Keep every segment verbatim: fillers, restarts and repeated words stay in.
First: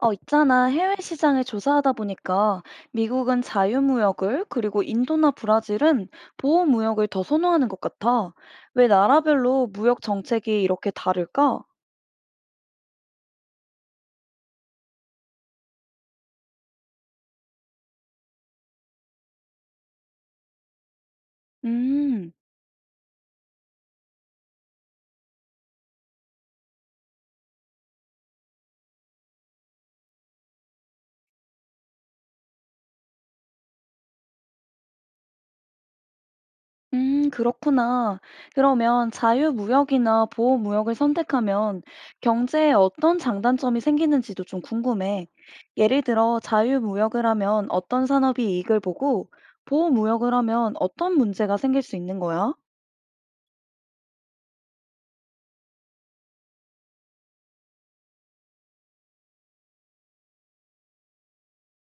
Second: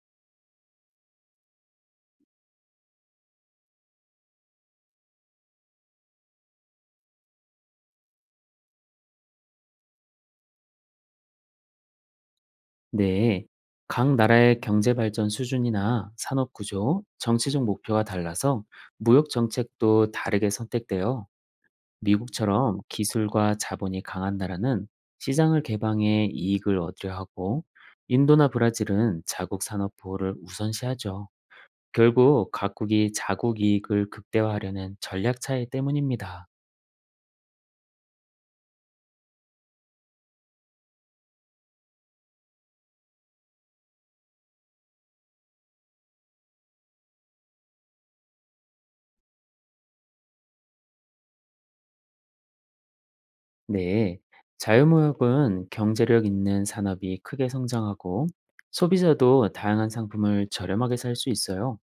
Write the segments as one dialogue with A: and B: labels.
A: 어, 있잖아. 해외 시장을 조사하다 보니까 미국은 자유무역을, 그리고 인도나 브라질은 보호무역을 더 선호하는 것 같아. 왜 나라별로 무역 정책이 이렇게 다를까?
B: 네, 각 나라의 경제 발전 수준이나 산업 구조, 정치적 목표가 달라서 무역 정책도 다르게 선택되어
A: 음,
B: 미국처럼 기술과 자본이 강한 나라는 시장을 개방해 이익을 얻으려 하고 인도나 브라질은 자국 산업 보호를 우선시하죠. 결국 각국이 자국 이익을 극대화하려는 전략 차이 때문입니다.
A: 음, 그렇구나. 그러면 자유무역이나 보호무역을 선택하면 경제에 어떤 장단점이 생기는지도 좀 궁금해. 예를 들어 자유무역을 하면 어떤 산업이 이익을 보고 보호무역을 하면 어떤 문제가 생길 수 있는 거야?
B: 네, 자유무역은 경제력 있는 산업이 크게 성장하고 소비자도 다양한 상품을 저렴하게 살 수 있어요.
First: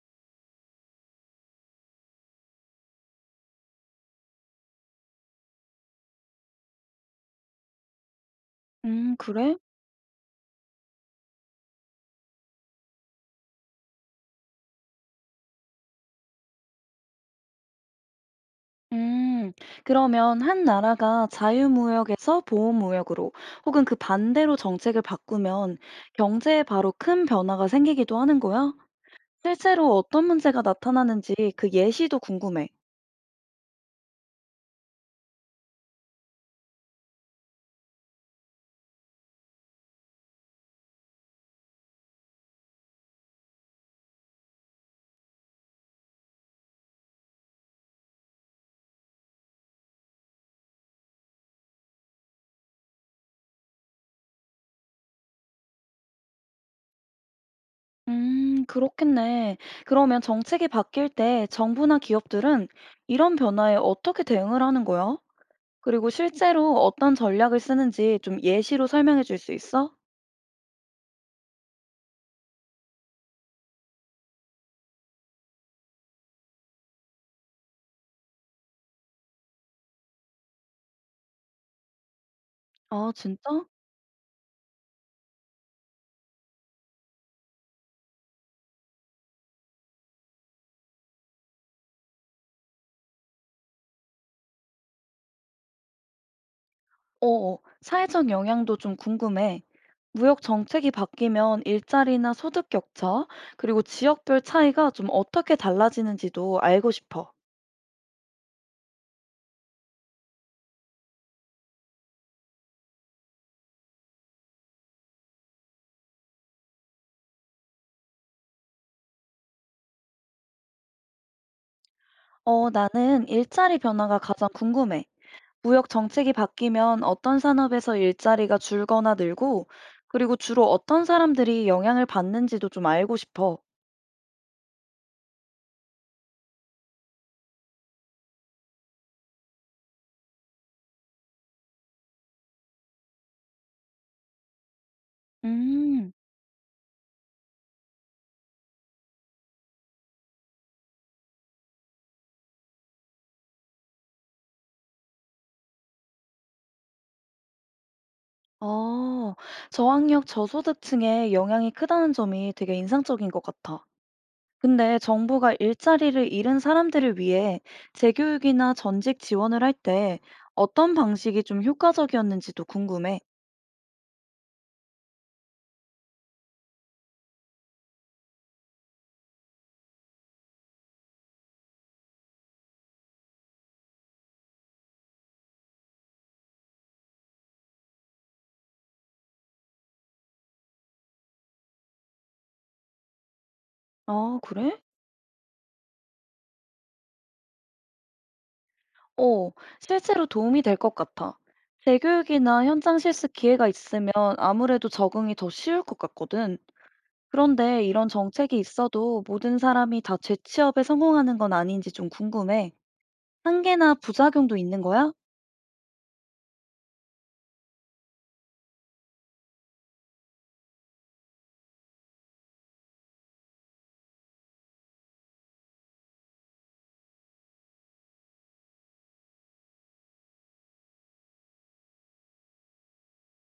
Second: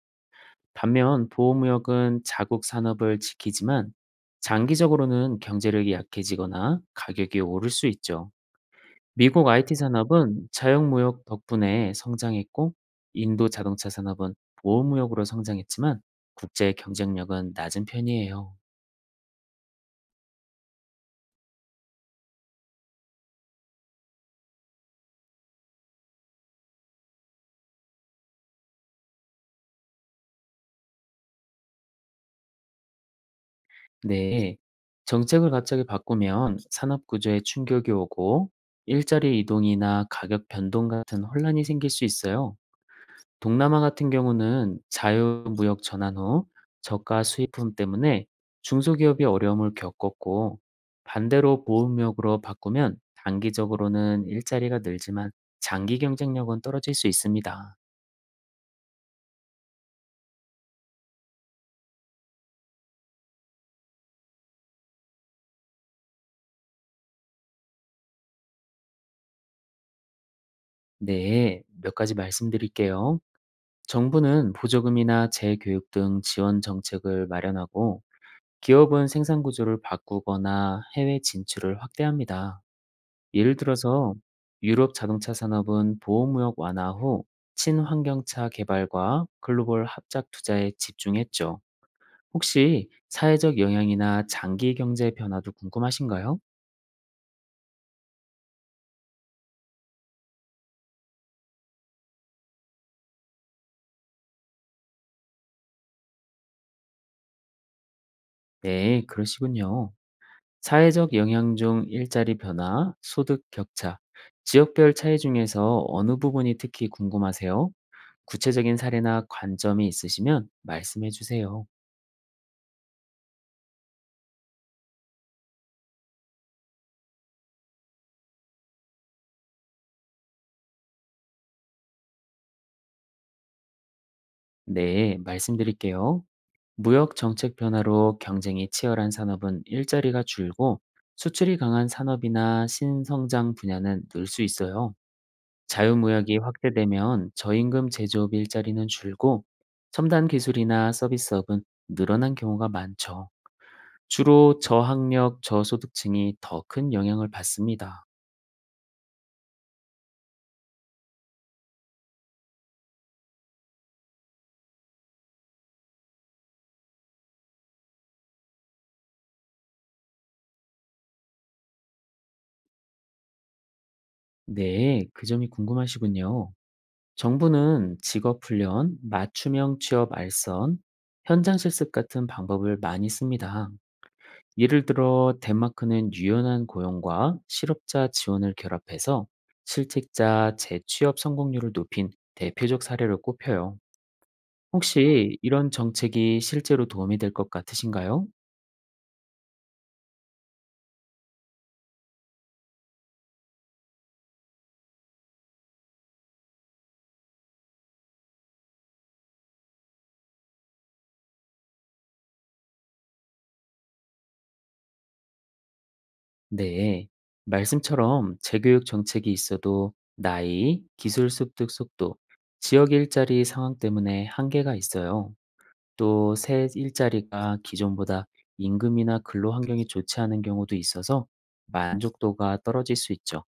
B: 반면 보호무역은 자국 산업을 지키지만 장기적으로는 경제력이 약해지거나 가격이 오를 수 있죠.
A: 음,
B: 미국
A: 그래?
B: 아이티 산업은 자유무역 덕분에 성장했고 인도 자동차 산업은 보호무역으로 성장했지만 국제 경쟁력은 낮은 편이에요.
A: 음, 그러면 한 나라가 자유무역에서 보호무역으로 혹은 그 반대로 정책을 바꾸면 경제에 바로 큰 변화가 생기기도 하는 거야? 실제로 어떤 문제가 나타나는지 그 예시도 궁금해.
B: 네. 정책을 갑자기 바꾸면 산업 구조에 충격이 오고 일자리 이동이나 가격 변동 같은 혼란이 생길 수 있어요. 동남아 같은 경우는 자유무역 전환 후 저가 수입품 때문에 중소기업이 어려움을 겪었고 반대로 보호무역으로 바꾸면 단기적으로는 일자리가 늘지만 장기 경쟁력은 떨어질 수 있습니다.
A: 음, 그렇겠네. 그러면 정책이 바뀔 때 정부나 기업들은 이런 변화에 어떻게 대응을 하는 거야? 그리고 실제로 어떤 전략을 쓰는지 좀 예시로 설명해 줄 수 있어?
B: 네, 몇 가지 말씀드릴게요. 정부는 보조금이나 재교육 등 지원 정책을 마련하고 기업은 생산 구조를 바꾸거나 해외 진출을 확대합니다.
A: 아,
B: 예를
A: 진짜?
B: 들어서 유럽 자동차 산업은 보호무역 완화 후 친환경차 개발과 글로벌 합작 투자에 집중했죠. 혹시 사회적 영향이나 장기 경제 변화도 궁금하신가요?
A: 어, 사회적 영향도 좀 궁금해. 무역 정책이 바뀌면 일자리나 소득 격차, 그리고 지역별 차이가 좀 어떻게 달라지는지도 알고 싶어.
B: 네, 그러시군요. 사회적 영향 중 일자리 변화, 소득 격차, 지역별 차이 중에서 어느 부분이 특히 궁금하세요? 구체적인 사례나 관점이 있으시면 말씀해 주세요.
A: 어, 나는 일자리 변화가 가장 궁금해. 무역 정책이 바뀌면 어떤 산업에서 일자리가 줄거나 늘고, 그리고 주로 어떤 사람들이 영향을 받는지도 좀 알고 싶어.
B: 네, 말씀드릴게요. 무역 정책 변화로 경쟁이 치열한 산업은 일자리가 줄고 수출이 강한 산업이나 신성장 분야는 늘 수 있어요.
A: 음,
B: 자유무역이 확대되면 저임금 제조업 일자리는 줄고 첨단 기술이나 서비스업은 늘어난 경우가 많죠. 주로 저학력, 저소득층이 더 큰 영향을 받습니다.
A: 어, 저학력 저소득층에 영향이 크다는 점이 되게 인상적인 것 같아. 근데 정부가 일자리를 잃은 사람들을 위해 재교육이나 전직 지원을 할 때 어떤 방식이 좀 효과적이었는지도 궁금해.
B: 네, 그 점이 궁금하시군요. 정부는 직업훈련, 맞춤형 취업 알선, 현장 실습 같은 방법을 많이 씁니다. 예를 들어 덴마크는 유연한 고용과 실업자 지원을 결합해서 실직자 재취업 성공률을 높인 대표적 사례로 꼽혀요.
A: 아, 그래?
B: 혹시 이런 정책이 실제로 도움이 될 것 같으신가요?
A: 어, 실제로 도움이 될 것 같아. 재교육이나 현장 실습 기회가 있으면 아무래도 적응이 더 쉬울 것 같거든. 그런데 이런 정책이 있어도 모든 사람이 다 재취업에 성공하는 건 아닌지 좀 궁금해. 한계나 부작용도 있는 거야?
B: 네, 말씀처럼 재교육 정책이 있어도 나이, 기술 습득 속도, 지역 일자리 상황 때문에 한계가 있어요. 또 새 일자리가 기존보다 임금이나 근로 환경이 좋지 않은 경우도 있어서 만족도가 떨어질 수 있죠.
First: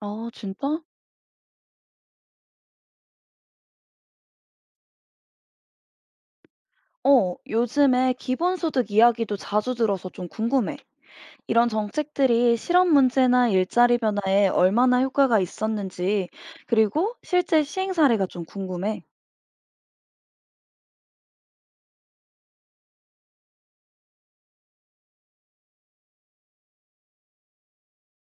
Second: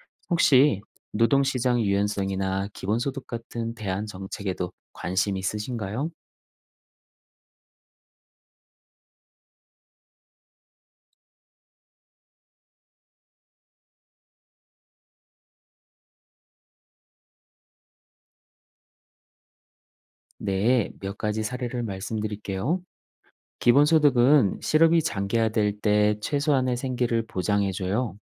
A: 아, 진짜?
B: 혹시 노동시장 유연성이나 기본소득 같은 대안 정책에도 관심 있으신가요?
A: 어, 요즘에 기본소득 이야기도 자주 들어서 좀 궁금해. 이런 정책들이 실업 문제나 일자리 변화에 얼마나 효과가 있었는지, 그리고 실제 시행 사례가 좀 궁금해.
B: 네, 몇 가지 사례를 말씀드릴게요. 기본소득은 실업이 장기화될 때 최소한의 생계를 보장해줘요.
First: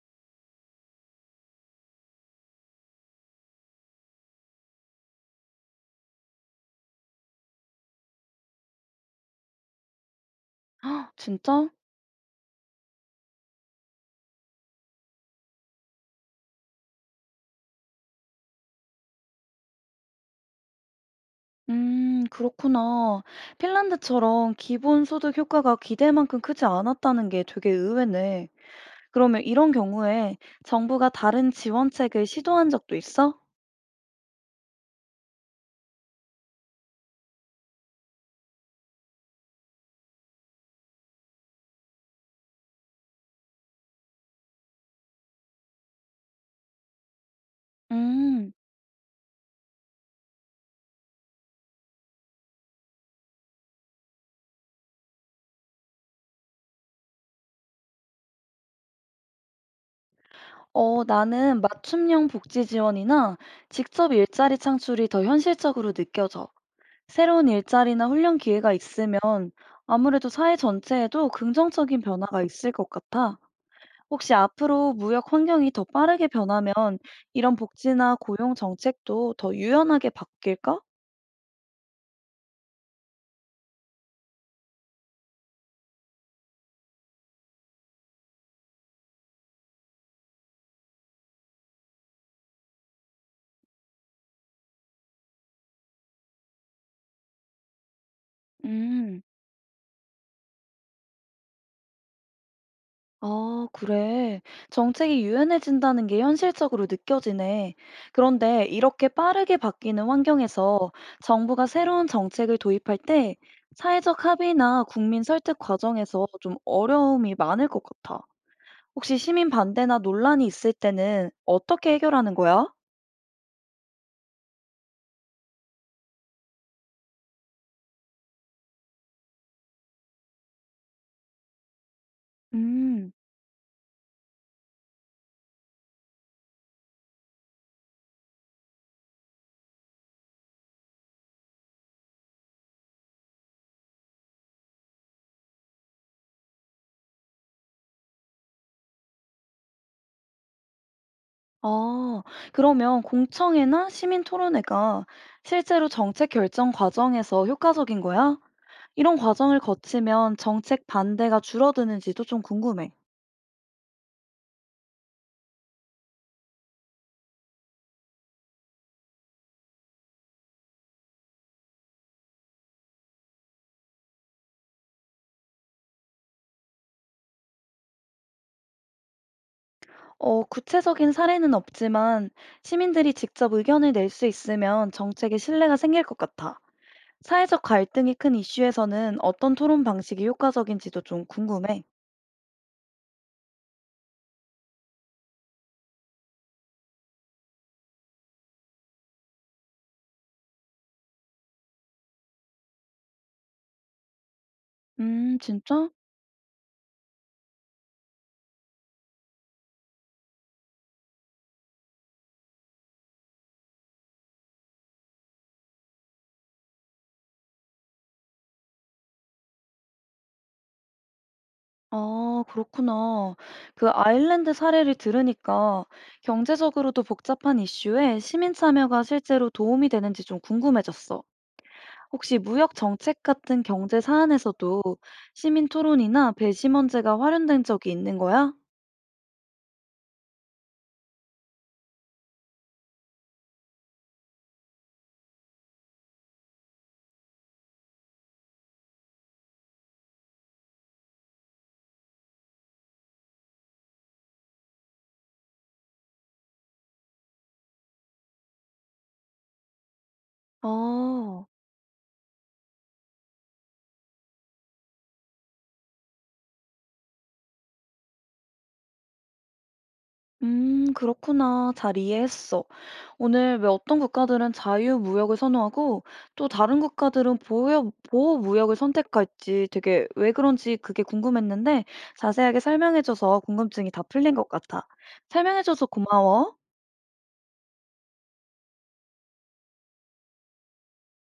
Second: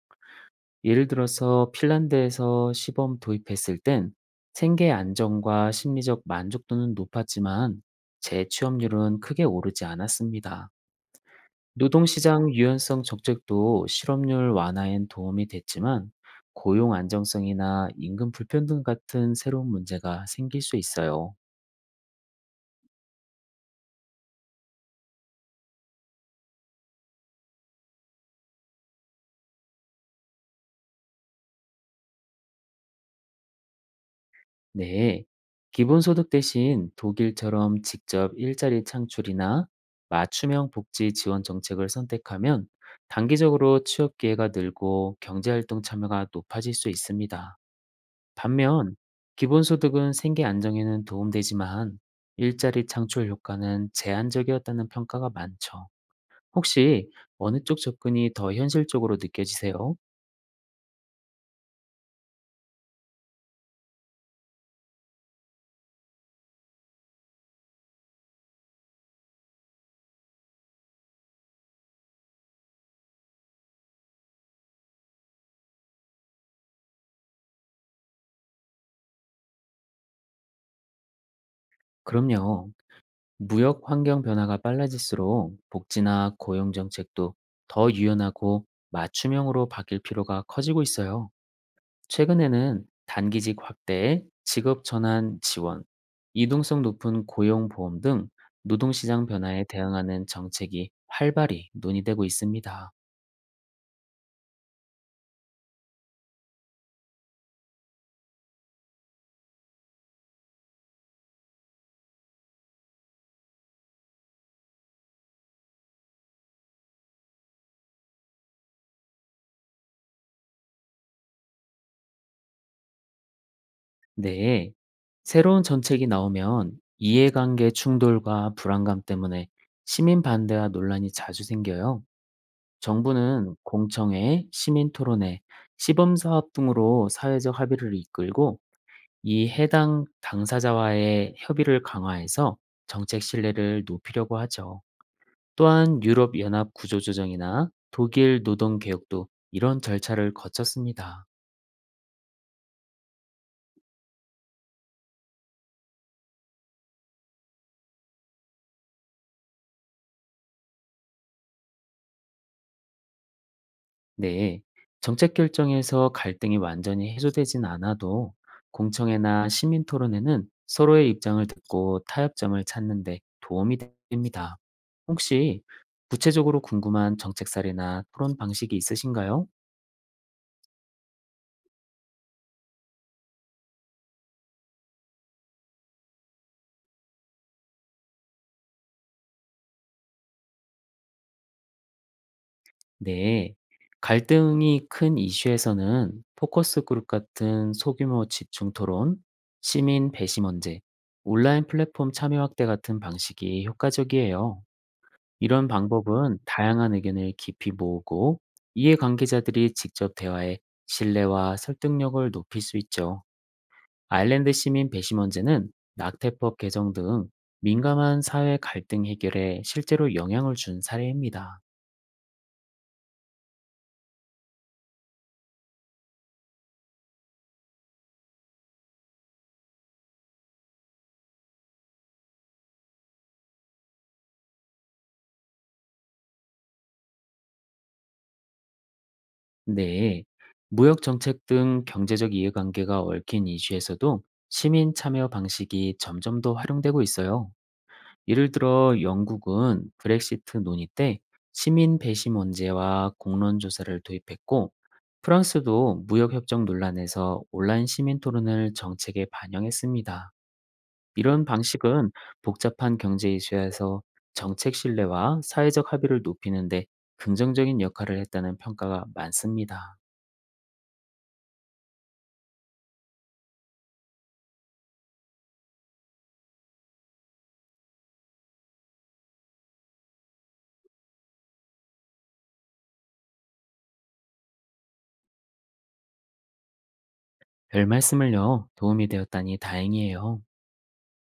B: 예를 들어서 핀란드에서 시범 도입했을 땐 생계 안정과 심리적 만족도는 높았지만 재취업률은 크게 오르지 않았습니다.
A: 헉, 진짜?
B: 노동시장 유연성 적적도 실업률 완화엔 도움이 됐지만 고용 안정성이나 임금 불평등 같은 새로운 문제가 생길 수 있어요.
A: 음, 그렇구나. 핀란드처럼 기본소득 효과가 기대만큼 크지 않았다는 게 되게 의외네. 그러면 이런 경우에 정부가 다른 지원책을 시도한 적도 있어?
B: 네, 기본소득 대신 독일처럼 직접 일자리 창출이나 맞춤형 복지 지원 정책을 선택하면 단기적으로 취업 기회가 늘고 경제활동 참여가 높아질 수 있습니다.
A: 음.
B: 반면, 기본소득은 생계 안정에는 도움되지만 일자리 창출 효과는 제한적이었다는 평가가 많죠. 혹시 어느 쪽 접근이 더 현실적으로 느껴지세요?
A: 어, 나는 맞춤형 복지 지원이나 직접 일자리 창출이 더 현실적으로 느껴져. 새로운 일자리나 훈련 기회가 있으면 아무래도 사회 전체에도 긍정적인 변화가 있을 것 같아. 혹시 앞으로 무역 환경이 더 빠르게 변하면 이런 복지나 고용 정책도 더 유연하게 바뀔까?
B: 그럼요. 무역 환경 변화가 빨라질수록 복지나 고용 정책도 더 유연하고 맞춤형으로 바뀔 필요가 커지고 있어요. 최근에는 단기직 확대, 직업 전환 지원, 이동성 높은 고용 보험 등
A: 음.
B: 노동시장 변화에 대응하는 정책이 활발히 논의되고 있습니다.
A: 아, 그래. 정책이 유연해진다는 게 현실적으로 느껴지네. 그런데 이렇게 빠르게 바뀌는 환경에서 정부가 새로운 정책을 도입할 때 사회적 합의나 국민 설득 과정에서 좀 어려움이 많을 것 같아. 혹시 시민 반대나 논란이 있을 때는 어떻게 해결하는 거야?
B: 네, 새로운 정책이 나오면 이해관계 충돌과 불안감 때문에 시민 반대와 논란이 자주 생겨요.
A: 음,
B: 정부는 공청회, 시민 토론회, 시범 사업 등으로 사회적 합의를 이끌고 이 해당 당사자와의 협의를 강화해서 정책 신뢰를 높이려고 하죠. 또한 유럽 연합 구조조정이나 독일 노동 개혁도 이런 절차를 거쳤습니다.
A: 아, 그러면 공청회나 시민 토론회가 실제로 정책 결정 과정에서 효과적인 거야? 이런 과정을 거치면 정책 반대가 줄어드는지도 좀 궁금해.
B: 네, 정책 결정에서 갈등이 완전히 해소되진 않아도 공청회나 시민 토론회는 서로의 입장을 듣고 타협점을 찾는 데 도움이 됩니다. 혹시 구체적으로 궁금한 정책 사례나 토론 방식이 있으신가요?
A: 어, 구체적인 사례는 없지만 시민들이 직접 의견을 낼 수 있으면 정책에 신뢰가 생길 것 같아. 사회적 갈등이 큰 이슈에서는 어떤 토론 방식이 효과적인지도 좀 궁금해.
B: 네, 갈등이 큰 이슈에서는 포커스 그룹 같은 소규모 집중 토론, 시민 배심 원제, 온라인 플랫폼 참여 확대 같은 방식이 효과적이에요.
A: 음,
B: 이런
A: 진짜?
B: 방법은 다양한 의견을 깊이 모으고 이해관계자들이 직접 대화해 신뢰와 설득력을 높일 수 있죠. 아일랜드 시민 배심 문제는 낙태법 개정 등 민감한 사회 갈등 해결에 실제로 영향을 준 사례입니다.
A: 아, 그렇구나. 그 아일랜드 사례를 들으니까 경제적으로도 복잡한 이슈에 시민 참여가 실제로 도움이 되는지 좀 궁금해졌어. 혹시 무역 정책 같은 경제 사안에서도 시민 토론이나 배심원제가 활용된 적이 있는 거야?
B: 네, 무역 정책 등 경제적 이해관계가 얽힌 이슈에서도 시민 참여 방식이 점점 더 활용되고 있어요. 예를 들어 영국은 브렉시트 논의 때 시민 배시 문제와 공론 조사를 도입했고 프랑스도 무역 협정 논란에서 온라인 시민 토론을 정책에 반영했습니다. 이런
A: 아,
B: 방식은 복잡한 경제 이슈에서 정책 신뢰와 사회적 합의를 높이는데 긍정적인 역할을 했다는 평가가 많습니다.
A: 음, 그렇구나. 잘 이해했어. 오늘 왜 어떤 국가들은 자유무역을 선호하고 또 다른 국가들은 보호, 보호무역을 선택할지 되게 왜 그런지 그게 궁금했는데 자세하게 설명해줘서 궁금증이 다 풀린 것 같아. 설명해줘서 고마워.
B: 별 말씀을요. 도움이 되었다니 다행이에요.